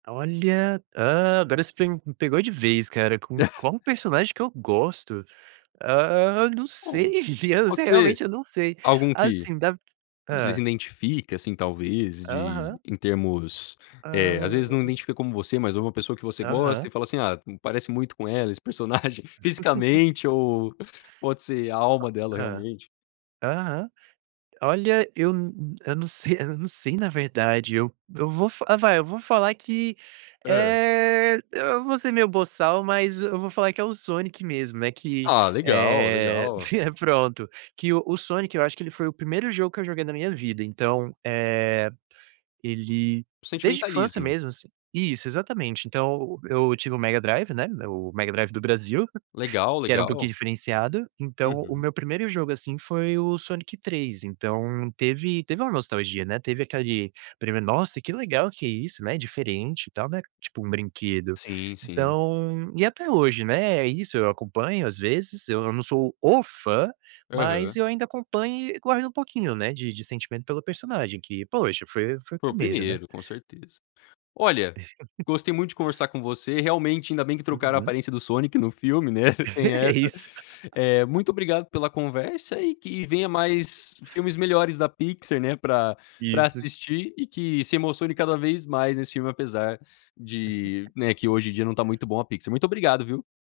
Olha, hã, agora você pe me pegou de vez, cara, "com qual personagem que eu gosto?". Hã, não Hum, sei, se pode ser realmente eu não sei. algum que Assim, da você se Hã. identifica, assim, talvez, de Aham. em termos, eh, às vezes não Hã. identifica como você, mas uma pessoa que você gosta, Aham. e fala assim "Ah, me parece muito com ela, esse personagem", fisicamente ou pode ser a alma dela, Hã. realmente. Aham. Olha, eu n eu não sei não sei, na verdade, eu eu vou f ah, vai, eu vou falar que, Hã. eh, eu eu vou ser meio boçal, mas eu vou falar que é o Sonic mesmo, né, que, Ah, legal, eh legal. pronto, que o o Sonic, eu acho que ele foi o 1º jogo que eu joguei na minha vida, então, eh, ele O desde a infância sentimentalismo. mesmo, assim Isso, exatamente. Então, eu tive o Mega Drive, né, o Mega Drive do Brasil, Legal, que era um pouquinho legal. diferenciado, então o Uhum. meu 1º jogo, assim, foi o Sonic 3, então teve teve uma nostalgia, né, teve aquele primeiro: "Nossa, que legal que isso, né, diferente e tal, né", tipo um brinquedo. Sim, sim. Então e até hoje, né, é isso, eu acompanho, às vezes, eu não não sou o fã, mas Aham. eu ainda acompanho e guardo um pouquinho, né, de de sentimento pelo personagem que, poxa, foi foi o Foi o 1º, né. 1º, com certeza. Olha, gostei muito de conversar com você. Realmente, ainda bem que trocaram a Uhum. aparência do Sonic no filme, né, tem essa. Isso. Eh, muito obrigado pela conversa e que venha mais filmes melhores da Pixar, né, pra pra Isso. assistir e que se emocione cada vez mais nesse filme, apesar de, né, que hoje em não tá muito bom a Pixar. Muito obrigado, viu.